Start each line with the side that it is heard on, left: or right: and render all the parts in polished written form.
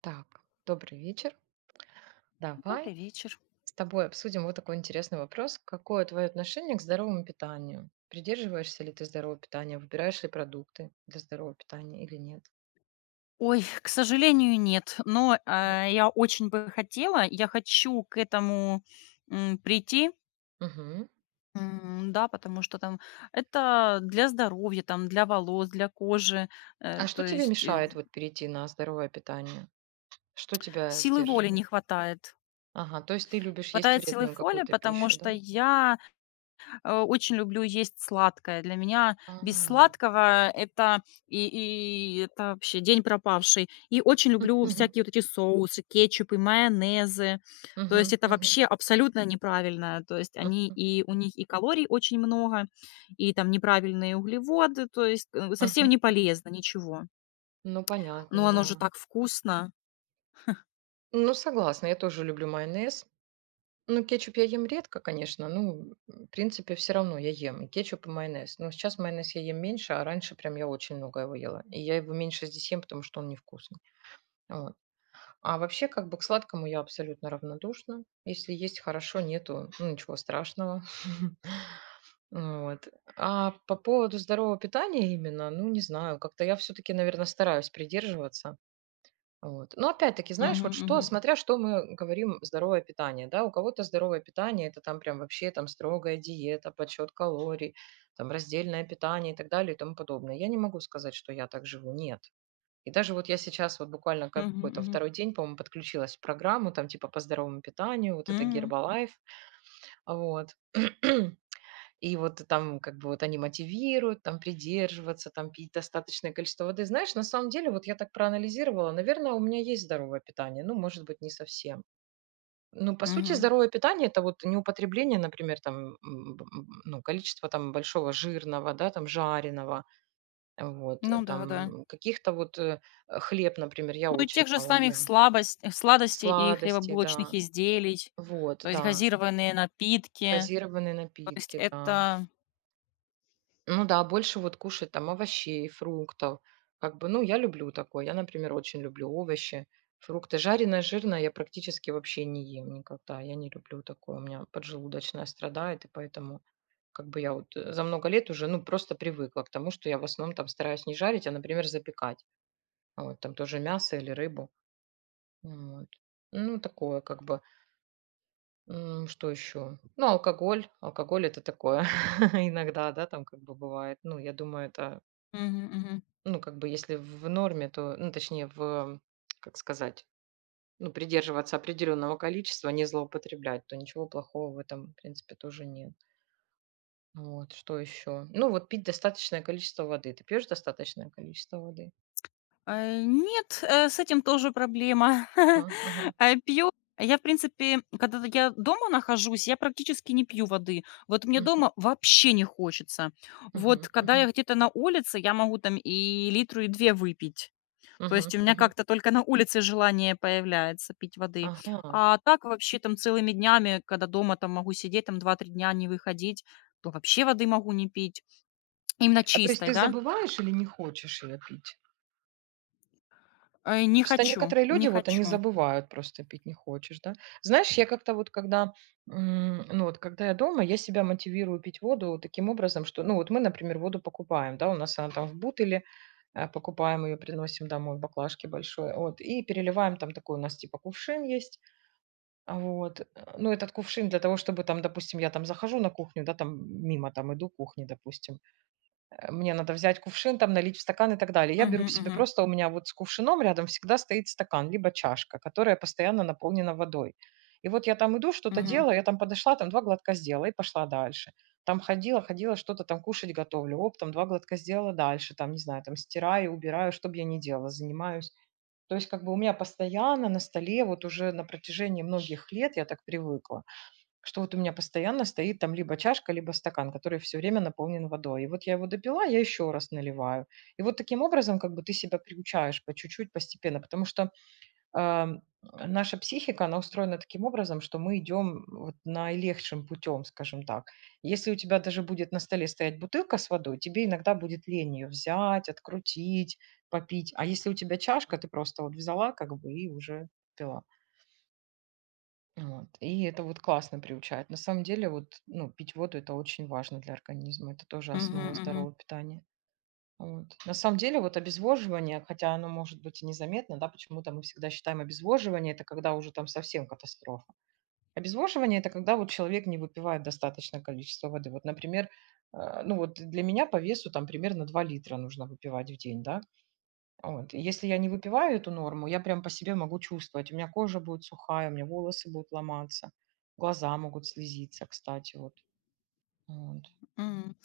right: Так, добрый вечер. Давай
left: Добрый вечер.
right: с тобой обсудим вот такой интересный вопрос. Какое твое отношение к здоровому питанию? Придерживаешься ли ты здорового питания? Выбираешь ли продукты для здорового питания или нет?
left: Ой, к сожалению, нет, но,
right: Мгм.
left: я очень бы хотела, я хочу к этому, прийти,
right: Мгм.
left: да, потому что там это для здоровья, там, для волос, для кожи,
right: А
left: то
right: что тебе
left: есть,
right: мешает вот перейти на здоровое питание? Что тебя
left: силы воли не
right: сдерживает?
left: хватает.
right: Ага, то есть ты любишь есть
left: Хватает силы
right: вредную
left: воли,
right: какую-то
left: потому
right: пищу,
left: что
right: да?
left: я очень люблю есть сладкое. Для меня без
right: А,
left: сладкого это, и это вообще день пропавший. И очень
right: мгм,
left: люблю всякие вот эти соусы, кетчупы, майонезы. То есть
right: мгм,
left: это
right: мгм,
left: вообще абсолютно неправильно. То есть они
right: мгм,
left: и у них и калорий очень много, и там неправильные углеводы. То есть, совсем
right: мгм.
left: не полезно, ничего.
right: Ну, понятно,
left: Но оно же
right: да.
left: так вкусно.
right: Ну, согласна, я тоже люблю майонез. Ну, кетчуп я ем редко, конечно. Ну, в принципе, все равно я ем и кетчуп, и майонез. Но сейчас майонез я ем меньше, а раньше прям я очень много его ела. И я его меньше здесь ем, потому что он невкусный. Вот. А вообще, как бы к сладкому я абсолютно равнодушна. Если есть, хорошо, нету, ну, ничего страшного. Вот. А по поводу здорового питания именно, ну, не знаю, как-то я все-таки, наверное, стараюсь придерживаться. Вот. Но опять-таки, знаешь,
left: Мгм,
right: вот что,
left: мгм,
right: смотря что мы говорим здоровое питание, да, у кого-то здоровое питание это там прям вообще там строгая диета, подсчет калорий, там раздельное питание и так далее и тому подобное. Я не могу сказать, что я так живу, нет. И даже вот я сейчас вот буквально как
left: мгм,
right: какой-то
left: мгм.
right: второй день, по-моему, подключилась в программу там типа по здоровому питанию, вот это
left: М,
right: Гербалайф, вот. И вот там как бы вот они мотивируют, там придерживаться, там пить достаточное количество воды. Знаешь, на самом деле, вот я так проанализировала, наверное, у меня есть здоровое питание, ну, может быть, не совсем. Ну, по сути,
left: мгм.
right: здоровое питание – это вот не употребление, например, там, ну, количество там большого жирного, да, там, жареного, вот,
left: Ну да, да.
right: там, каких-то вот хлеб, например, я
left: Ну, и
right: очень
left: тех же
right: мало
left: самих
right: ем,
left: сладостей и
right: сладости,
left: хлебобулочных
right: да,
left: изделий,
right: вот,
left: то есть
right: да,
left: газированные напитки.
right: газированные
left: То есть
right: напитки, да.
left: это.
right: Ну да, больше вот кушать там овощей, фруктов. Как бы, ну, я люблю такое. Я, например, очень люблю овощи, фрукты. Жареное, жирное я практически вообще не ем никогда. Я не люблю такое. У меня поджелудочная страдает, и поэтому как бы я вот за много лет уже, ну, просто привыкла к тому, что я в основном там стараюсь не жарить, а, например, запекать. А вот, там тоже мясо или рыбу. Вот. Ну, такое как бы. Что еще? Ну, алкоголь. Алкоголь это такое. Иногда, да, там как бы бывает. Ну, я думаю, это
left: Мгм, мгм.
right: Ну, как бы, если в норме, то, ну, точнее, в, как сказать, ну, придерживаться определенного количества, а не злоупотреблять, то ничего плохого в этом, в принципе, тоже нет. Вот, что еще? Ну, вот пить достаточное количество воды. Ты пьешь достаточное количество воды?
left: Нет, с этим тоже проблема.
right: А, ага.
left: Пью я, в принципе, когда я дома нахожусь, я практически не пью воды. Вот мне
right: Мгм,
left: дома вообще не хочется. Вот
right: мгм,
left: когда я
right: мгм,
left: где-то на улице, я могу там и литру, и 2 выпить. То есть
right: мгм,
left: у меня
right: мгм.
left: как-то только на улице желание появляется пить воды.
right: Ага.
left: А так вообще там целыми днями, когда дома там могу сидеть, там два-три дня не выходить, то вообще воды могу не пить. Именно
right: А то есть
left: чистой,
right: ты
left: да?
right: забываешь или не хочешь ее пить?
left: Не
right: Просто
left: хочу,
right: некоторые
left: не
right: люди, вот они
left: хочу.
right: забывают, просто пить не хочешь, да. Знаешь, я как-то вот когда, ну вот когда я дома, я себя мотивирую пить воду вот таким образом, что, ну вот мы, например, воду покупаем, да, у нас она там в бутыле, покупаем ее, приносим домой в баклажке большой, вот, и переливаем там такой у нас типа кувшин есть, а вот, ну этот кувшин для того, чтобы там, допустим, я там захожу на кухню, да, там мимо там иду кухни, допустим, мне надо взять кувшин, там налить в стакан и так далее. Я
left: Мгм,
right: беру себе
left: мгм,
right: просто, у меня вот с кувшином рядом всегда стоит стакан, либо чашка, которая постоянно наполнена водой. И вот я там иду, что-то
left: мгм,
right: делаю, я там подошла, там два глотка сделала и пошла дальше. Там ходила, ходила, что-то там кушать готовлю, оп, там два глотка сделала дальше, там, не знаю, там стираю, убираю, что бы я ни делала, занимаюсь. То есть как бы у меня постоянно на столе вот уже на протяжении многих лет я так привыкла, что вот у меня постоянно стоит там либо чашка, либо стакан, который все время наполнен водой. И вот я его допила, я еще раз наливаю. И вот таким образом как бы ты себя приучаешь по чуть-чуть, постепенно, потому что ам, наша психика, она устроена таким образом, что мы идем вот наилегшим путем, скажем так. Если у тебя даже будет на столе стоять бутылка с водой, тебе иногда будет лень ее взять, открутить, попить. А если у тебя чашка, ты просто вот взяла как бы и уже пила. Вот. И это вот классно приучает. На самом деле, вот, ну, пить воду это очень важно для организма. Это тоже
left: мгм,
right: основа
left: мгм,
right: здорового питания. Вот. На самом деле, вот обезвоживание, хотя оно может быть и незаметно, да, почему-то мы всегда считаем обезвоживание, это когда уже там совсем катастрофа. Обезвоживание это когда вот человек не выпивает достаточное количество воды. Вот, например, ну вот для меня по весу там примерно 2 литра нужно выпивать в день, да, вот. И если я не выпиваю эту норму, я прям по себе могу чувствовать. У меня кожа будет сухая, у меня волосы будут ломаться, глаза могут слезиться, кстати, вот. Вот.
left: м.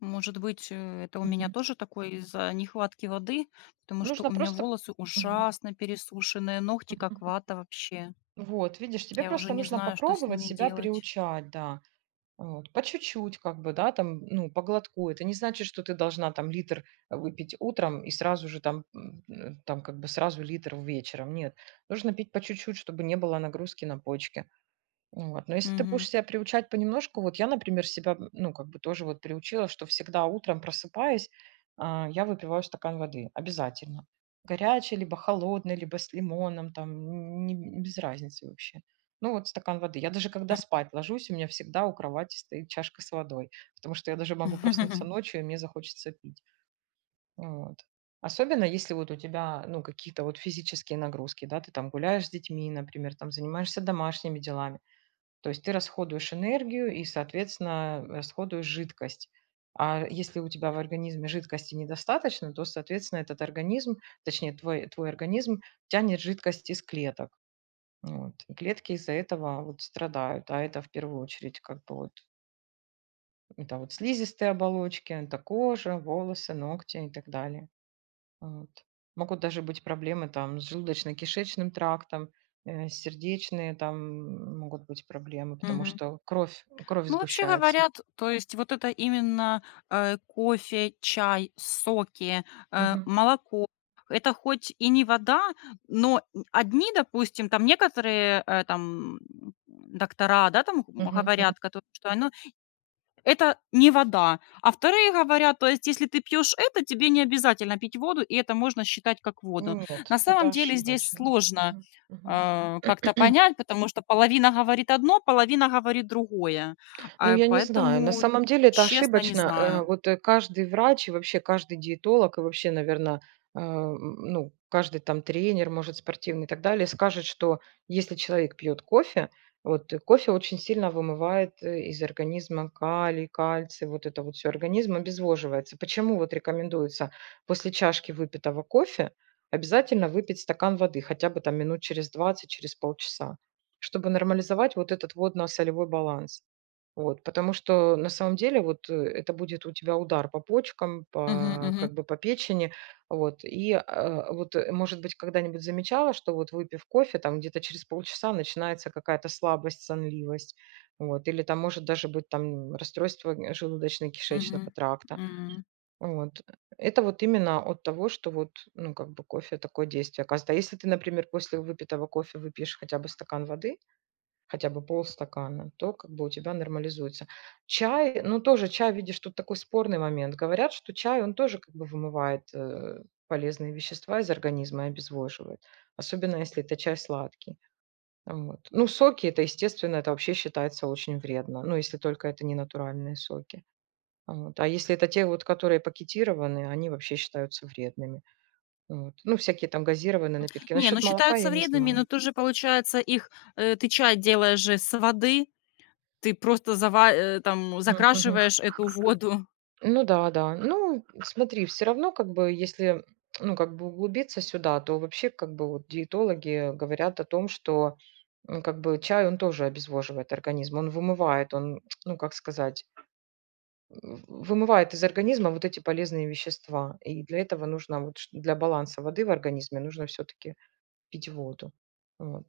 left: Может быть, это у меня
right: Мгм.
left: тоже такое из-за нехватки воды, потому что у
right: Нужно
left: меня
right: просто...
left: волосы
right: Мгм.
left: ужасно пересушенные, ногти как вата вообще.
right: Вот, видишь, тебе
left: Я уже
right: просто
left: не
right: нужно
left: знаю, что с
right: попробовать
left: ними
right: себя
left: делать.
right: приучать, да. Вот, по чуть-чуть, как бы, да, там, ну, по глотку. Это не значит, что ты должна там литр выпить утром и сразу же там, там как бы сразу литр вечером. Нет, нужно пить по чуть-чуть, чтобы не было нагрузки на почки. Вот. Но если ты
left: Мгм,
right: будешь себя приучать понемножку, вот я, например, себя, ну, как бы тоже вот приучила, что всегда утром просыпаясь, а, я выпиваю стакан воды обязательно. Горячей, либо холодной, либо с лимоном, там, не, без разницы вообще. Ну, вот стакан воды. Я даже
left: м.
right: когда спать ложусь, у меня всегда у кровати стоит чашка с водой, потому что я даже могу проснуться ночью, и мне захочется пить. Вот. Особенно если вот у тебя, ну, какие-то вот физические нагрузки, да, ты там гуляешь с детьми, например, там занимаешься домашними делами, то есть ты расходуешь энергию и, соответственно, расходуешь жидкость. А если у тебя в организме жидкости недостаточно, то, соответственно, этот организм, точнее, твой организм тянет жидкость из клеток. Вот. И клетки из-за этого вот страдают. А это в первую очередь как бы вот это вот слизистые оболочки, это кожа, волосы, ногти и так далее. Вот. Могут даже быть проблемы там с желудочно-кишечным трактом, сердечные там могут быть проблемы, потому
left: Мгм.
right: что кровь
left: Ну, вообще
right: сгущается.
left: говорят, то есть вот это именно кофе, чай, соки,
right: Мгм.
left: молоко. Это хоть и не вода, но одни, допустим, там некоторые там доктора, да, там
right: Мгм.
left: говорят, которые, что оно это не вода. А вторые говорят, то есть если ты пьешь это, тебе не обязательно пить воду, и это можно считать как воду.
right: Мгм. Нет,
left: На
right: это
left: самом деле здесь
right: ошибочно.
left: сложно
right: Мгм. Мгм.
left: как-то понять, потому что половина говорит одно, половина говорит другое.
right: Ну, я не знаю. На
left: Поэтому,
right: самом деле это
left: честно, не
right: ошибочно.
left: знаю.
right: Вот, каждый врач и вообще каждый диетолог, и вообще, наверное, ну, каждый там тренер, может, спортивный и так далее, скажет, что если человек пьет кофе, вот, кофе очень сильно вымывает, из организма калий, кальций, вот это вот все организм обезвоживается. Почему вот рекомендуется после чашки выпитого кофе обязательно выпить стакан воды хотя бы там минут через 20, через полчаса, чтобы нормализовать вот этот водно-солевой баланс. Вот, потому что на самом деле вот, это будет у тебя удар по почкам,
left: Мгм,
right: по
left: мгм,
right: как бы по печени. Вот, и, а, вот, может быть, когда-нибудь замечала, что вот выпив кофе, там где-то через полчаса начинается какая-то слабость, сонливость, вот, или там может даже быть там расстройство
left: мгм,
right: желудочно-кишечного тракта.
left: м.
right: Вот. Это вот именно от того, что вот, ну, как бы кофе такое действие оказывает. А если ты, например, после выпитого кофе выпьешь хотя бы стакан воды, хотя бы полстакана, то как бы у тебя нормализуется. Чай, ну тоже чай, видишь, тут такой спорный момент. Говорят, что чай, он тоже как бы вымывает полезные вещества из организма и обезвоживает. Особенно, если это чай сладкий. Вот. Ну, соки, это, естественно, это вообще считается очень вредно. Ну, если только это не натуральные соки. Вот. А если это те, вот, которые пакетированы, они вообще считаются вредными. Вот. Ну, всякие там газированные напитки.
left: Не, ну
right: Насчет молока
left: считаются
right: я не
left: вредными, но
right: знаю.
left: тоже получается их, ты чай делаешь же с воды, ты просто там
right: Мгм, мгм.
left: закрашиваешь эту воду.
right: Ну да, да. Ну, смотри, все равно, как бы, если, ну, как бы углубиться сюда, то вообще, как бы, вот диетологи говорят о том, что, как бы, чай, он тоже обезвоживает организм, он вымывает, он, ну, как сказать, вымывает из организма вот эти полезные вещества. И для этого нужно, вот, для баланса воды в организме нужно все-таки пить воду. Вот.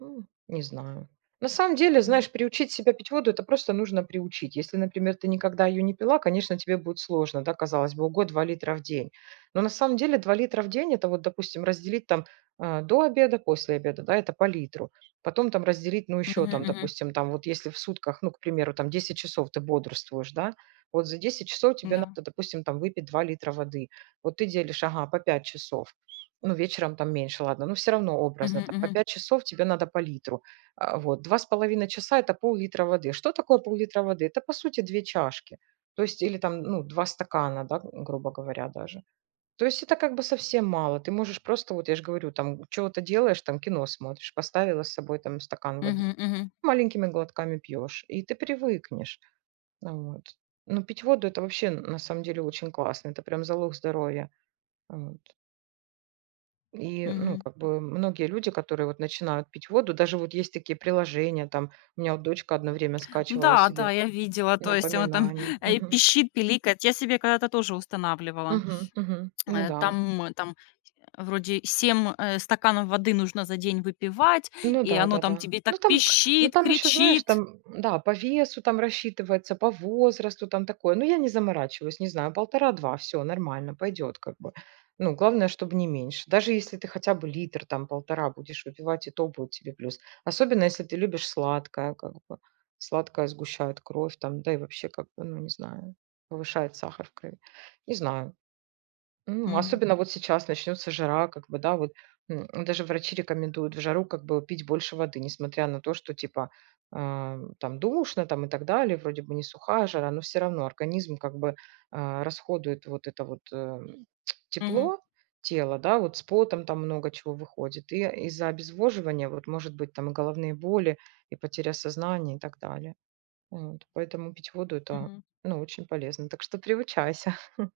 right: Не знаю. На самом деле,
left: Мгм.
right: знаешь, приучить себя пить воду - это просто нужно приучить. Если, например, ты никогда ее не пила, конечно, тебе будет сложно, да, казалось бы, ого, 2 литра в день. Но на самом деле 2 литра в день - это вот, допустим, разделить там а, до обеда, после обеда, да, это по литру. Потом там разделить, ну,
left: Мгм,
right: еще там,
left: мгм,
right: допустим, там вот если в сутках, ну, к примеру, там 10 часов ты бодрствуешь, да, вот за 10 часов тебе
left: да.
right: надо, допустим, там выпить 2 литра воды. Вот ты делишь, ага, по 5 часов. Ну, вечером там меньше, ладно, но все равно
left: Мгм,
right: образно там. По
left: мгм,
right: 5 часов тебе надо по литру. А, вот два с половиной часа - это пол-литра воды. Что такое пол-литра воды? Это, по сути, 2 чашки. То есть или там, ну, 2 стакана, да, грубо говоря, даже. То есть это как бы совсем мало. Ты можешь просто, вот я ж говорю, там чего-то делаешь, там кино смотришь, поставила с собой там стакан воды,
left: мгм, мгм,
right: маленькими глотками пьешь, и ты привыкнешь. Вот. Но пить воду- это вообще, на самом деле, очень классно. Это прям залог здоровья. Вот. И, ну,
left: мгм.
right: как бы многие люди, которые вот начинают пить воду, даже вот есть такие приложения, там, у меня вот дочка одно время скачивала
left: Да, да,
right: себе
left: я видела, то есть оно там,
right: напоминание. Мгм.
left: пищит, пиликает. Я себе когда-то тоже устанавливала.
right: Мгм. Мгм. Ну
left: Э,
right: да.
left: там э, там вроде 7 стаканов воды нужно за день выпивать,
right: Ну
left: и оно там
right: да-да-да.
left: тебе так
right: Ну
left: пищит,
right: там еще, знаешь,
left: кричит.
right: там, да, по весу там рассчитывается, по возрасту там такое. Ну я не заморачиваюсь, не знаю, полтора-два, все нормально, пойдет как бы. Ну, главное, чтобы не меньше. Даже если ты хотя бы литр, там полтора будешь выпивать, и то будет тебе плюс. Особенно, если ты любишь сладкое, как бы. Сладкое сгущает кровь там, да и вообще как бы, ну не знаю, повышает сахар в крови. Не знаю. М,
left: Мгм,
right: особенно вот сейчас начнется жара, как бы, да, вот, м, даже врачи рекомендуют в жару как бы пить больше воды, несмотря на то, что типа, а, там душно там и так далее, вроде бы не сухая жара, но все равно организм как бы, а, расходует вот это вот,
left: мгм,
right: тепло тела, да, вот с потом там много чего выходит. И из-за обезвоживания вот может быть там и головные боли, и потеря сознания и так далее. Вот, поэтому пить воду- это,
left: мгм.
right: ну, очень полезно. Так что приучайся.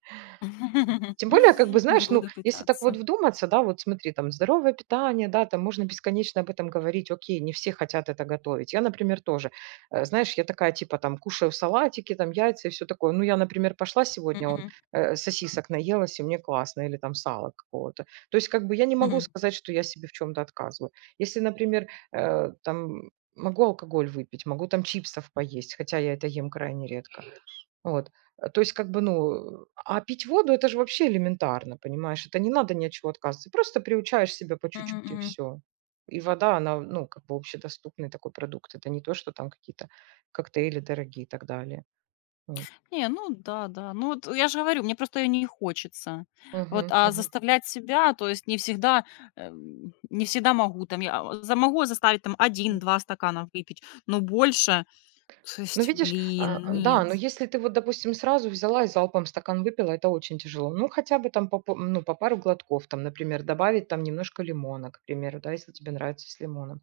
right: Тем более, как бы, знаешь, ну,
left: Буду
right: если так вот
left: пытаться.
right: вдуматься, да, вот смотри, там здоровое питание, да, там можно бесконечно об этом говорить, окей, не все хотят это готовить. Я, например, тоже, знаешь, я такая типа там кушаю салатики, там яйца и все такое. Ну, я, например, пошла сегодня, он,
left: Мгм,
right: сосисок наелась, и мне классно, или там сало какого-то. То есть, как бы я не могу
left: мгм,
right: сказать, что я себе в чем-то отказываю. Если, например, там могу алкоголь выпить, могу там чипсов поесть, хотя я это ем крайне редко. Вот. То есть, как бы, ну, а пить воду- это же вообще элементарно, понимаешь? Это не надо ни от чего отказываться. Просто приучаешь себя по
left: мгм,
right: чуть-чуть, и
left: мгм.
right: все. И вода, она, ну, как бы общедоступный такой продукт. Это не то, что там какие-то коктейли дорогие и так далее. Вот.
left: Не, ну да, да. Ну вот я же говорю, мне просто её не хочется. Вот,
right: Мгм,
left: а
right: мгм,
left: заставлять себя, то есть не всегда могу. Там я, а, за могу заставить там
right: м.
left: один-два стакана выпить, но больше, то
right: Ну,
left: есть,
right: видишь,
left: блин,
right: а, да,
left: нет.
right: но если ты вот, допустим, сразу взяла и залпом стакан выпила, это очень тяжело. Ну, хотя бы там по ну, по пару глотков, там, например, добавить там немножко лимона, к примеру, да, если тебе нравится с лимоном.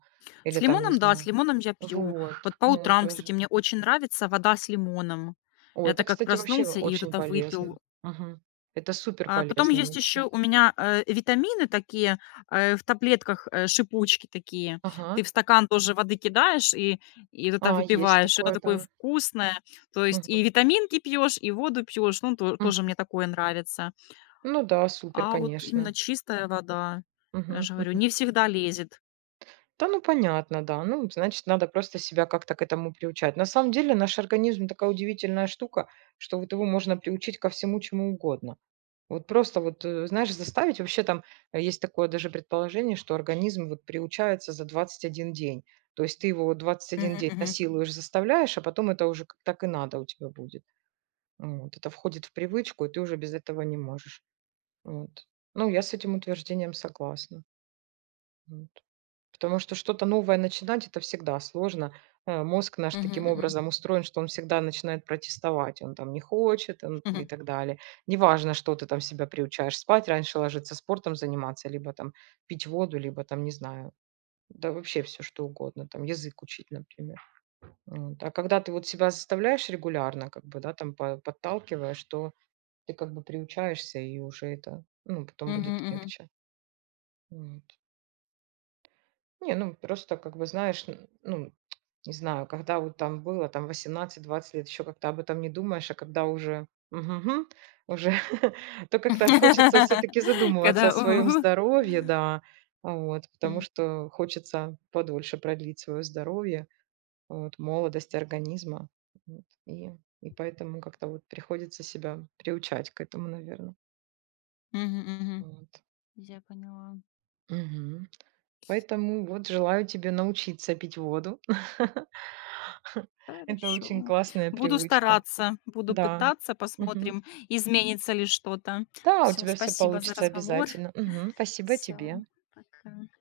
left: С
right: Или там, не
left: лимоном, да, с
right: знаю.
left: лимоном я пью.
right: Вот,
left: Вот по
right: ну
left: утрам, кстати,
right: тоже.
left: мне очень нравится вода с лимоном.
right: О,
left: Это
right: это,
left: как
right: кстати, вообще
left: проснулся и вот
right: очень
left: это выпил.
right: полезно. Мгм. Это супер
left: Потом
right: полезно
left: есть еще
right: вообще.
left: у меня, витамины такие, в таблетках, шипучки такие. Ты
right: Ага.
left: в стакан тоже воды кидаешь и вот это
right: А, есть
left: выпиваешь. Это
right: такое,
left: такое
right: да.
left: вкусное. То есть и
right: Мгм.
left: витаминки пьешь, и воду пьешь. Ну, то
right: М.
left: тоже мне такое нравится.
right: Ну да, супер,
left: А вот
right: конечно.
left: именно чистая вода, я
right: Мгм,
left: же говорю,
right: мгм.
left: не всегда лезет.
right: Да, ну понятно, да. Ну, значит, надо просто себя как-то к этому приучать. На самом деле, наш организм такая удивительная штука, что вот его можно приучить ко всему, чему угодно. Вот просто вот, э, знаешь, заставить. Вообще там, есть такое даже предположение, что организм вот приучается за 21 день. То есть ты его вот 21
left: Мгм,
right: день
left: мгм,
right: насилуешь, заставляешь, а потом это уже как так и надо у тебя будет. Ну вот. Это входит в привычку, и ты уже без этого не можешь. Вот. Ну, я с этим утверждением согласна. Вот. Потому что что-то новое начинать- это всегда сложно. Мозг наш
left: мгм,
right: таким
left: мгм,
right: образом устроен, что он всегда начинает протестовать. Он там не хочет он и
left: мгм,
right: так далее. Неважно, что ты там себя приучаешь: спать раньше ложиться, спортом заниматься, либо там пить воду, либо там, не знаю, да вообще все что угодно, там язык учить, например. Вот. А когда ты вот себя заставляешь регулярно, как бы, да, там по подталкиваешь, то ты как бы приучаешься, и уже это, ну, потом будет
left: мгм, мгм.
right: легче. М. Не, ну просто как бы знаешь, н ну, не знаю, когда вот там было там 18-20 лет, еще как-то об этом не думаешь, а когда уже мгм, уже, то как-то хочется все-таки задумываться о
left: Когда
right: своем
left: у.
right: здоровье, да. Вот, потому
left: М,
right: что хочется подольше продлить свое здоровье, вот, молодость организма. Вот, и поэтому как-то вот приходится себя приучать к этому, наверное.
left: мгм, мгм.
right: Вот.
left: Я поняла.
right: Мгм. Поэтому вот желаю тебе научиться пить воду. Это очень
left: Хорошо.
right: классная
left: Буду
right: привычка.
left: стараться, буду
right: Да.
left: пытаться,
right: Мгм.
left: посмотрим, изменится ли что-то.
right: Да, у
left: Все,
right: тебя все
left: спасибо за
right: получится
left: разговор.
right: обязательно. Мгм. Спасибо
left: Всё,
right: тебе.
left: пока.